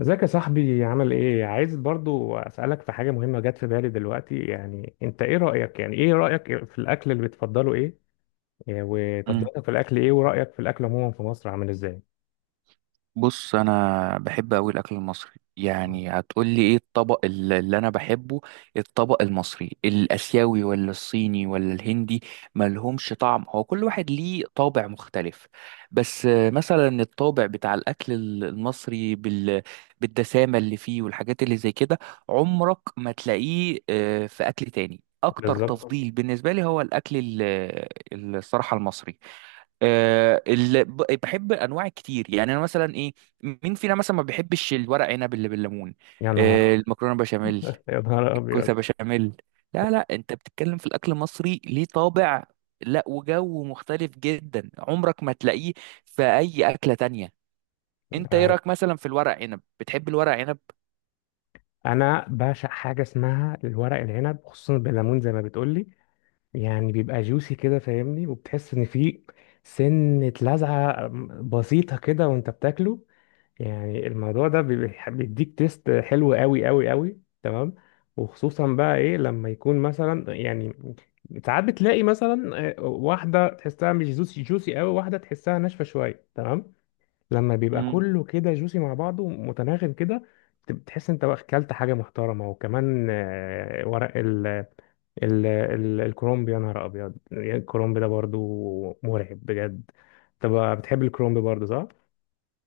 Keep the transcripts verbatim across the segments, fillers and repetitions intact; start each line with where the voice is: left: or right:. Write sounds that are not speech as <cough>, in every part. left: ازيك يا صاحبي، عامل ايه؟ عايز برضو اسالك في حاجه مهمه جت في بالي دلوقتي. يعني انت ايه رايك، يعني ايه رايك في الاكل اللي بتفضله؟ ايه؟ إيه
right: مم.
left: وتفضيلاتك في الاكل؟ ايه ورايك في الاكل عموما في مصر، عامل ازاي؟
right: بص، انا بحب قوي الاكل المصري.
left: مم.
right: يعني هتقولي ايه الطبق ال- اللي انا بحبه؟ الطبق المصري، الاسيوي ولا الصيني ولا الهندي؟ ملهمش طعم، هو كل واحد ليه طابع مختلف. بس آه، مثلا الطابع بتاع الاكل ال- المصري بال... بالدسامة اللي فيه والحاجات اللي زي كده. عمرك ما تلاقيه آه، في اكل تاني. اكتر
left: بالظبط.
right: تفضيل بالنسبة لي هو الاكل ال- الصراحة المصري. آه، ال- ب- بحب انواع كتير، يعني انا مثلا ايه. مين فينا مثلا ما بيحبش الورق عنب اللي بالليمون؟
left: يا
right: آه،
left: نهار.
right: المكرونه بشاميل،
left: يا نهار ابيض.
right: الكوسه بشاميل. لا لا، انت بتتكلم في الاكل المصري ليه طابع. لا، وجو مختلف جدا عمرك ما تلاقيه في اي اكله تانية. انت ايه
left: يعني
right: رايك مثلا في الورق عنب؟ بتحب الورق عنب؟
left: انا بعشق حاجه اسمها الورق العنب، خصوصا بالليمون زي ما بتقولي. يعني بيبقى جوسي كده، فاهمني، وبتحس ان فيه سنه لذعه بسيطه كده وانت بتاكله. يعني الموضوع ده بيبقى- بيديك تيست حلو قوي قوي قوي، تمام. وخصوصا بقى ايه لما يكون مثلا، يعني ساعات بتلاقي مثلا، آه، واحده تحسها مش جوسي جوسي قوي، واحده تحسها ناشفه شويه، تمام. لما بيبقى كله كده جوسي مع بعضه متناغم كده، بت- بتحس انت بقى اكلت حاجه محترمه. وكمان، آه، ورق ال ال ال الكرومب، يا نهار ابيض، الكرومب ده برضو مرعب بجد. طب، بتحب الكرومب برضو، صح؟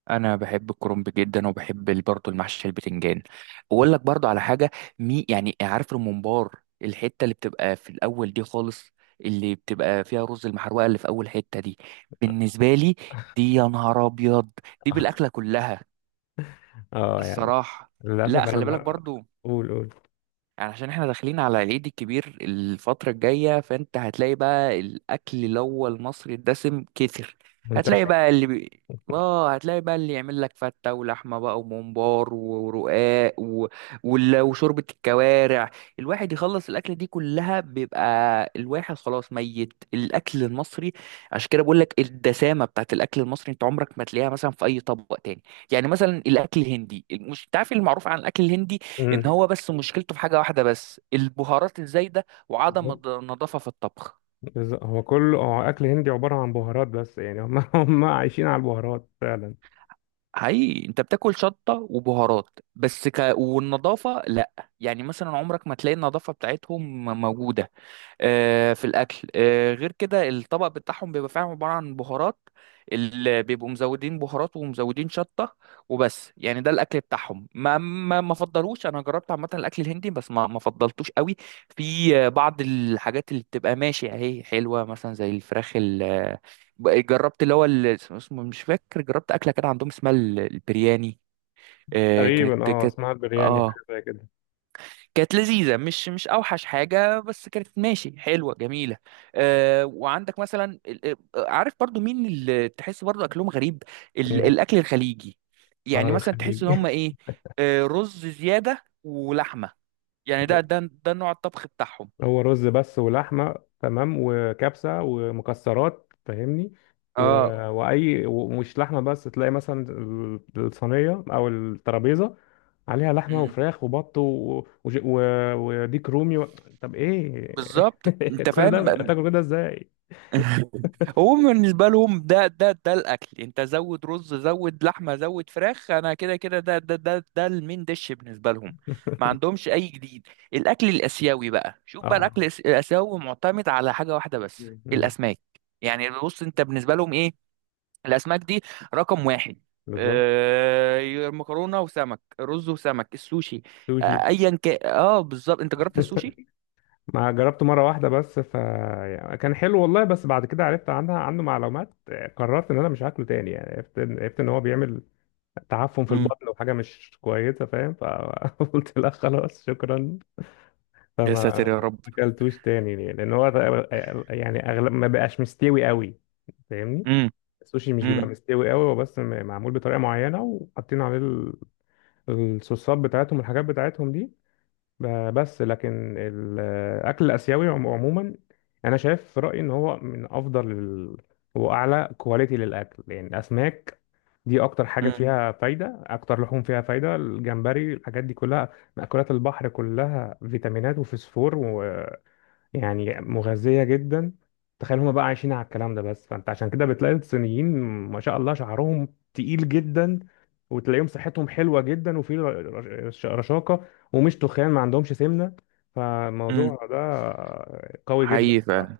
right: انا بحب الكرنب جدا، وبحب ال- برضه المحشي البتنجان. واقول لك برضه على حاجه. مي يعني عارف الممبار؟ الحته اللي بتبقى في الاول دي خالص، اللي بتبقى فيها رز المحروقه، اللي في اول حته دي، بالنسبه لي، دي يا نهار ابيض! دي بالاكله كلها،
left: اه، يعني.
right: الصراحه. لا،
left: للأسف أنا
right: خلي بالك
left: ما.
right: برضه.
left: قول، قول.
right: يعني عشان احنا داخلين على العيد الكبير الفترة الجاية، فانت هتلاقي بقى الأكل اللي هو المصري الدسم كتر. هتلاقي
left: منتشر.
right: بقى اللي بي... اه هتلاقي بقى اللي يعمل لك فتة ولحمة بقى وممبار ورقاق و... وال- وشوربة الكوارع. الواحد يخلص الأكلة دي كلها بيبقى الواحد خلاص ميت الأكل المصري. عشان كده بقول لك الدسامة بتاعت الأكل المصري انت عمرك ما تلاقيها مثلا في أي طبق تاني. يعني مثلا الأكل الهندي، مش انت عارف المعروف عن الأكل الهندي؟ ان
left: امم.
right: هو بس مشكلته في حاجه واحده بس، البهارات الزايده وعدم الض- النظافه في الطبخ.
left: بالظبط. هو كله هو أكل هندي عبارة عن بهارات بس، يعني هم <laughs> هم عايشين على البهارات فعلا.
right: حقيقي، انت بتاكل شطه وبهارات بس ك... والنظافه لا. يعني مثلا عمرك ما تلاقي النظافه بتاعتهم موجوده آه، في الاكل. آه، غير كده الطبق بتاعهم بيبقى فعلا عباره عن بهارات، اللي بيبقوا مزودين بهارات ومزودين شطه وبس. يعني ده الاكل بتاعهم، ما ما ما فضلوش. انا جربت عامه الاكل الهندي بس ما ما فضلتوش قوي. في آه، بعض الحاجات اللي بتبقى ماشي اهي حلوه، مثلا زي الفراخ ال- آه، جربت اللي هو ال- اسمه مش فاكر، جربت اكله كده عندهم اسمها ال- البرياني. آه،
left: تقريبا،
right: كانت
left: اه،
right: كانت
left: اسمها البرياني،
right: اه
left: حاجة زي كده.
right: كانت لذيذة، مش مش أوحش حاجة، بس كانت ماشي حلوة جميلة. أه وعندك مثلا ال- آه، عارف برضو مين اللي تحس برضو أكلهم غريب؟ ال-
left: امم.
right: الأكل الخليجي.
left: اه،
right: يعني مثلا
left: الخليج.
right: تحس إن هم
left: <laughs>
right: إيه. أه رز زيادة ولحمة، يعني ده ده ده نوع الطبخ بتاعهم.
left: هو رز بس ولحمه، تمام، وكبسه ومكسرات، فاهمني. و،
right: اه
left: واي، ومش لحمه بس، تلاقي مثلا ال- الصينيه او الترابيزه عليها لحمه
right: أمم،
left: وفراخ وبط، و وج- و وديك رومي و. طب ايه،
right: بالظبط، أنت
left: <laughs> كل ده
right: فاهم.
left: تاكل كده ازاي؟
right: <laughs> هو بالنسبة لهم ده ده ده الأكل. أنت زود رز، زود لحمة، زود فراخ. أنا كده كده، ده ده ده ده المين ديش بالنسبة لهم. ما
left: <laughs>
right: عندهمش أي جديد. الأكل الآسيوي بقى، شوف بقى
left: اه.
right: الأكل الآس- الآسيوي معتمد على حاجة واحدة بس،
left: مم.
right: الأسماك. يعني بص، أنت بالنسبة لهم إيه؟ الأسماك دي رقم واحد.
left: بالظبط.
right: آه، مكرونة وسمك، رز وسمك، السوشي. آه،
left: سوشي.
right: أيا كان. أه بالظبط، أنت جربت
left: <laughs>
right: السوشي؟
left: ما جربته مره واحده بس، ف يعني كان حلو والله، بس بعد كده عرفت عنها عنه معلومات، قررت ان انا مش هاكله تاني. يعني عرفت ان عرفت ان هو بيعمل تعفن في
right: امم.
left: البطن وحاجه مش كويسه، فاهم، فقلت <laughs> لا خلاص شكرا. فما.
right: يا ساتر يا
left: ما
right: رب.
left: اكلتوش تاني ليه؟ لان هو يعني اغلب ما بقاش مستوي قوي، فاهمني.
right: امم،
left: السوشي مش بيبقى
right: امم،
left: مستوي قوي، هو بس م- معمول بطريقه معينه وحاطين عليه ال- الصوصات بتاعتهم والحاجات بتاعتهم دي. ب- بس لكن الاكل الاسيوي عم- عموما، انا شايف في رايي ان هو من افضل ال- واعلى كواليتي للاكل. يعني الاسماك دي اكتر حاجه مم.
right: امم،
left: فيها فايده، اكتر لحوم فيها فايده، الجمبري، الحاجات دي كلها، مأكولات البحر كلها فيتامينات وفسفور، يعني مغذية جدا. تخيل هما بقى عايشين على الكلام ده بس، فانت عشان كده بتلاقي الصينيين ما شاء الله شعرهم تقيل جدا، وتلاقيهم صحتهم حلوة جدا وفي ر- رش- رشاقة، ومش تخان، ما عندهمش سمنة.
right: امم.
left: فالموضوع ده قوي جدا
right: حقيقي فعلا.
left: بصراحة.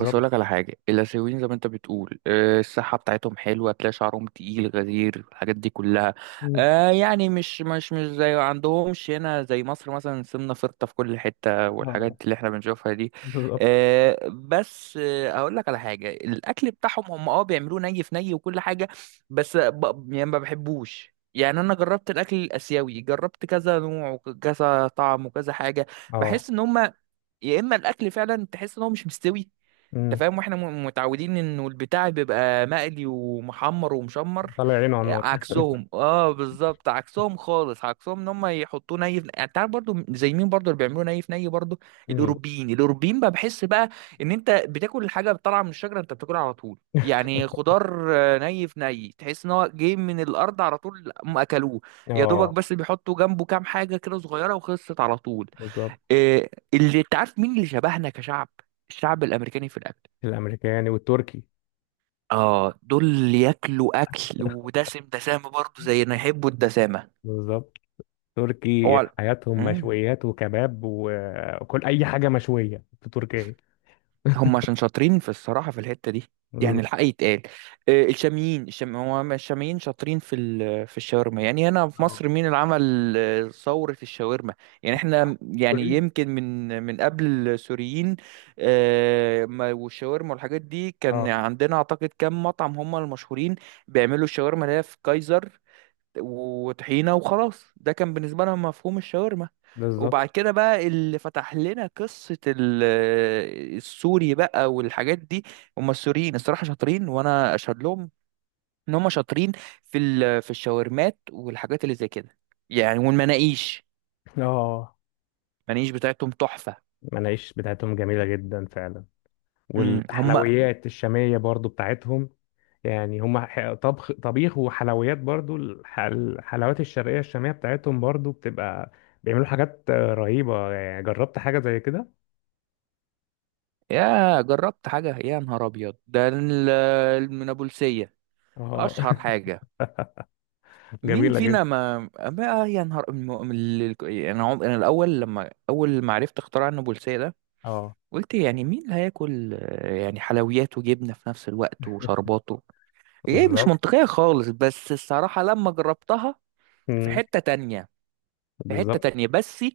right: بس اقول لك على حاجه، الاسيويين زي ما انت بتقول، آه، الصحه بتاعتهم حلوه، تلاقي شعرهم تقيل غزير، الحاجات دي كلها.
left: مم.
right: آه، يعني مش مش مش زي عندهمش هنا زي مصر، مثلا سمنه فرطه في كل حته والحاجات
left: اه،
right: اللي احنا بنشوفها دي.
left: بالظبط.
right: آه، بس آه، اقول لك على حاجه، الاكل بتاعهم هم اه بيعملوه ني في ني وكل حاجه. بس ب... يعني ما بحبوش. يعني انا جربت الاكل الاسيوي، جربت كذا نوع وكذا طعم وكذا حاجه.
left: اه،
right: بحس ان هم، يا اما الاكل فعلا تحس ان هو مش مستوي، انت
left: مم.
right: فاهم. واحنا م- متعودين انه البتاع بيبقى مقلي ومحمر ومشمر.
left: طلع عينه على
right: آه،
left: النار.
right: عكسهم. اه بالظبط، عكسهم خالص، عكسهم ان هم يحطوه ني في، يعني تعرف برضو زي مين برضو اللي بيعملوه ني في ني برضو؟
left: مين؟
right: الاوروبيين. الاوروبيين بقى بحس بقى ان انت بتاكل الحاجه طالعه من الشجره، انت بتاكلها على طول. يعني خضار آه، ني في ني، تحس ان هو جاي من الارض على طول هم اكلوه. يا دوبك
left: اه،
right: بس بيحطوا جنبه كام حاجه كده صغيره وخلصت على طول.
left: بالظبط،
right: آه، اللي انت عارف مين اللي شبهنا كشعب؟ الشعب الامريكاني في الاكل.
left: الامريكاني والتركي.
right: اه دول ياكلوا اكل ودسم، دسامه برضه زينا، يحبوا الدسامه.
left: بالظبط. تركي
right: هو
left: حياتهم
right: امم
left: مشويات وكباب و- وكل اي حاجه مشويه في تركيا.
right: هم عشان شاطرين في الصراحه، في الحته دي. يعني الحق يتقال. آه، الشاميين، الشام. هو الشاميين شاطرين في ال... في الشاورما. يعني هنا في
left: اه،
right: مصر مين اللي عمل آه، ثوره الشاورما؟ يعني احنا، يعني
left: سوريين.
right: يمكن من من قبل السوريين. آه، ما- والشاورما والحاجات دي، كان
left: اه،
right: عندنا اعتقد كام مطعم هم المشهورين بيعملوا الشاورما، اللي هي في كايزر وطحينة وخلاص. ده كان بالنسبة لنا مفهوم الشاورما. وبعد
left: بالظبط.
right: كده بقى اللي فتح لنا قصة ال- السوري بقى والحاجات دي، هم السوريين الصراحة شاطرين، وأنا أشهد لهم إن هم شاطرين في ال- في الشاورمات والحاجات اللي زي كده، يعني والمناقيش.
left: اه،
right: المناقيش بتاعتهم تحفة.
left: المناقيش بتاعتهم جميله جدا فعلا،
right: امم، هم.
left: والحلويات الشاميه برضو بتاعتهم. يعني هم ح- طبخ طبيخ وحلويات، برضو الح- الحلويات الشرقيه الشاميه بتاعتهم برضو بتبقى، بيعملوا حاجات رهيبه، يعني، جربت حاجه زي كده.
right: يا، جربت حاجة يا نهار أبيض، ده ال- من أبو السية،
left: اه.
right: أشهر
left: <laughs>
right: حاجة. مين
left: جميله
right: فينا
left: جدا.
right: ما بقى يا نهار أم... أم- ال- ال- انا عم... انا الاول، لما اول ما عرفت اختراع النابلسية ده،
left: اه،
right: قلت يعني مين اللي هياكل، آه، يعني حلويات وجبنة في نفس الوقت وشرباته؟ ايه، مش
left: بالظبط.
right: منطقية خالص. بس الصراحة لما جربتها،
left: <laughs>
right: في
left: مم.
right: حتة تانية، في حتة
left: بالظبط.
right: تانية. بس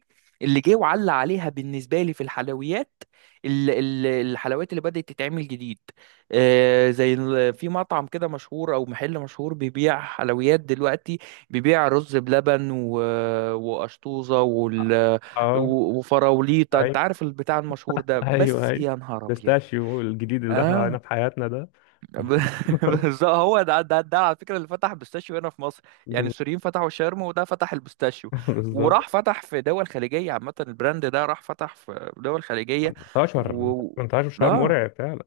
right: اللي جه وعلى عليها بالنسبة لي في الحلويات ال- ال- الحلويات اللي بدأت تتعمل جديد، آه، زي ال- في مطعم كده مشهور أو محل مشهور بيبيع حلويات دلوقتي، بيبيع رز بلبن و- وقشطوزة وال-
left: اه،
right: و- وفراوليطة. أنت
left: أيوة.
right: عارف البتاع المشهور ده؟
left: ايوه،
right: بس
left: ايوه.
right: يا نهار أبيض!
left: بيستاشيو الجديد اللي دخل علينا
right: آه
left: في حياتنا ده.
right: ب- <laughs> بالظبط،
left: <laughs>
right: هو ده ده ده على فكره اللي فتح بيستاشيو هنا في مصر. يعني السوريين فتحوا شرم، وده فتح البيستاشيو
left: بالظبط.
right: وراح فتح في دول خليجيه. عامه البراند ده راح فتح في دول خليجيه.
left: 18
right: و
left: 18 شهر
right: اه
left: مرعب فعلا.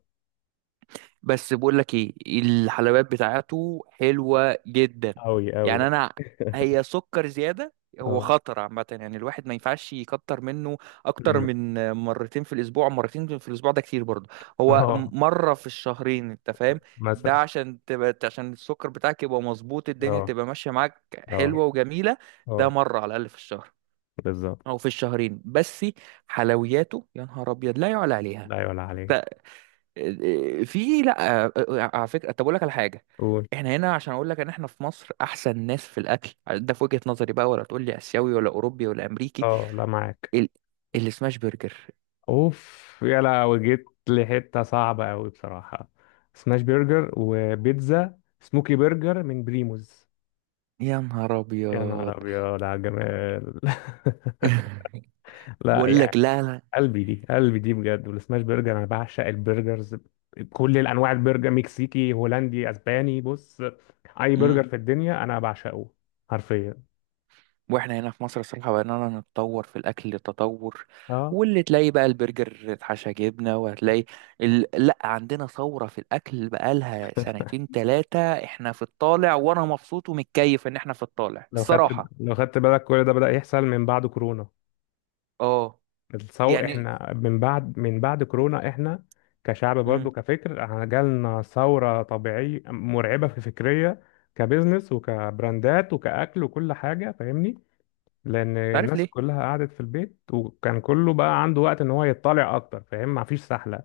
right: بس بقول لك ايه، الحلويات بتاعته حلوة جدا.
left: أوي أوي.
right: يعني انا، هي سكر زيادة، هو
left: اه.
right: خطر عامة، يعني الواحد ما ينفعش يكتر منه اكتر
left: أمم.
right: من مرتين في الاسبوع. مرتين في الاسبوع ده كتير برضه.
left: <laughs>
right: هو
left: اه،
right: مرة في الشهرين، انت فاهم. ده
left: مثلا.
right: عشان تبقى، عشان السكر بتاعك يبقى مظبوط، الدنيا
left: اه،
right: تبقى ماشية معاك
left: اه،
right: حلوة وجميلة. ده
left: اه.
right: مرة على الاقل في الشهر
left: بالظبط.
right: او في الشهرين بس. حلوياته يا نهار ابيض لا يعلى عليها.
left: لا يعلى عليك.
right: آه، آه، في لا، آه، آه، آه، على فكره، طب اقول لك على حاجه.
left: قول.
right: احنا هنا عشان اقول لك ان احنا في مصر احسن ناس في الاكل ده، في وجهه نظري بقى، ولا تقول لي اسيوي ولا اوروبي ولا امريكي.
left: اه، لا، معاك.
right: ال... السماش برجر،
left: اوف يا لهوي، جيت لحتة صعبة أوي بصراحة. سماش برجر وبيتزا سموكي برجر من بريموز.
right: يا نهار
left: يا
right: ابيض!
left: نهار أبيض على الجمال.
right: <laughs>
left: <laughs> لا،
right: بقول لك
left: يعني،
right: لا.
left: قلبي دي، قلبي دي بجد، والسماش برجر، انا بعشق البرجرز بكل الانواع، البرجر مكسيكي، هولندي، اسباني، بص، اي
right: لا،
left: برجر في الدنيا انا بعشقه، حرفيا.
right: واحنا هنا في مصر الصراحة بقينا نتطور في الأكل تطور،
left: اه،
right: واللي تلاقي بقى البرجر اتحشى جبنة وهتلاقي ال... لأ، عندنا ثورة في الأكل بقالها سنتين تلاتة. احنا في الطالع، وأنا مبسوط ومتكيف إن احنا في الطالع
left: لو خدت
right: الصراحة.
left: لو خدت بالك، كل ده بدأ يحصل من بعد كورونا.
right: اه،
left: الثور
right: يعني،
left: احنا من بعد، من بعد كورونا احنا كشعب برضه،
right: امم،
left: كفكر، احنا جالنا ثورة طبيعية مرعبة، في فكرية، كبزنس وكبراندات وكأكل وكل حاجة، فاهمني، لان
right: عارف
left: الناس
right: ليه؟
left: كلها قعدت في البيت وكان كله بقى عنده وقت ان هو يطلع اكتر، فاهم، مفيش سحله.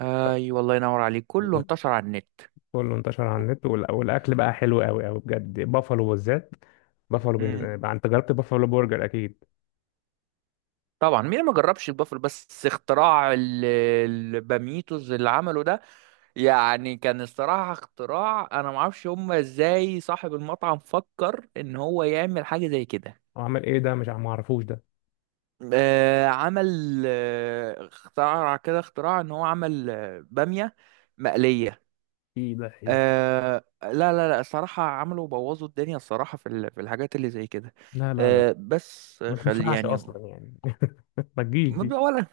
right: أي والله، ينور عليك، كله
left: بالظبط.
right: انتشر على النت.
left: كله انتشر على النت، والأ- والاكل بقى حلو قوي قوي بجد، بافالو بالذات. بافالو
right: مم.
left: بن- بقى، انت جربت بافالو برجر اكيد.
right: طبعا، مين ما جربش البافلو؟ بس اختراع ال- الباميتوز اللي عمله ده، يعني كان الصراحة اختراع، انا ما اعرفش هما ازاي صاحب المطعم فكر ان هو يعمل حاجة زي كده.
left: هو عمل ايه ده؟ مش عم- ما اعرفوش ده.
right: آه عمل آه اختراع كده، اختراع ان هو عمل آه، بامية مقلية.
left: ايه ده، ايه ده؟
right: آه لا لا لا، الصراحة عملوا بوظوا الدنيا الصراحة، في ال- في الحاجات اللي زي كده.
left: لا، لا، لا،
right: آه بس
left: ما
right: خل
left: تنفعش
right: يعني،
left: اصلا يعني. <laughs> ما تجيش دي.
right: ما- ولا،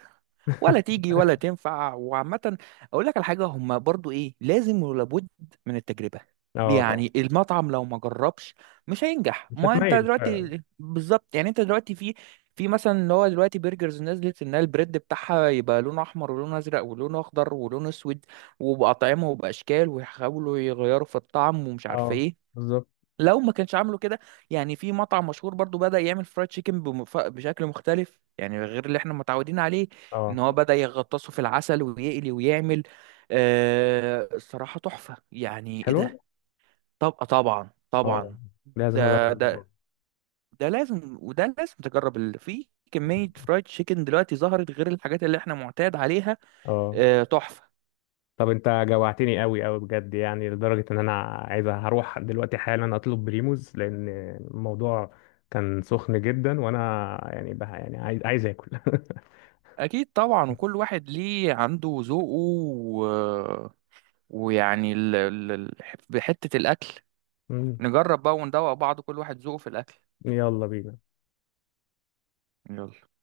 right: ولا
left: <laughs>
right: تيجي ولا تنفع. وعامة، أقول لك على حاجة، هما برضو إيه، لازم ولابد من التجربة.
left: اه، طبعا.
right: يعني المطعم لو ما جربش مش هينجح.
left: مش
right: ما أنت
left: هتميز فعلا.
right: دلوقتي بالظبط، يعني أنت دلوقتي في، في مثلا اللي هو دلوقتي برجرز نزلت إن البريد بتاعها يبقى لونه أحمر ولونه أزرق ولونه أخضر ولونه أسود، وبأطعمة وبأشكال، ويحاولوا يغيروا في الطعم ومش عارف
left: اه،
right: إيه.
left: بالظبط.
right: لو ما كانش عامله كده. يعني في مطعم مشهور برضو بدأ يعمل فرايد تشيكن بمف- بشكل مختلف، يعني غير اللي احنا متعودين عليه،
left: اه،
right: ان هو بدأ يغطسه في العسل ويقلي ويعمل. آه الصراحة تحفة، يعني ايه
left: حلوه.
right: ده. طب طبعا
left: اه،
right: طبعا،
left: لازم اجرب
right: ده
left: الموضوع
right: ده
left: ده.
right: ده لازم، وده لازم تجرب ال- في كمية فرايد تشيكن دلوقتي ظهرت غير الحاجات اللي احنا معتاد عليها.
left: اه،
right: آه تحفة.
left: طب انت جوعتني قوي قوي بجد، يعني لدرجة ان انا عايز هروح دلوقتي حالا اطلب بريموز، لان الموضوع كان سخن جدا، وانا يعني بقى، يعني عايز عايز اكل.
right: اكيد طبعا، وكل واحد ليه عنده ذوقه و... ويعني ال... ال... ال- بحتة الاكل.
left: <laughs> مم.
right: نجرب بقى وندوق بعض، كل واحد ذوقه في الأكل.
left: يلا بينا.
right: يلا.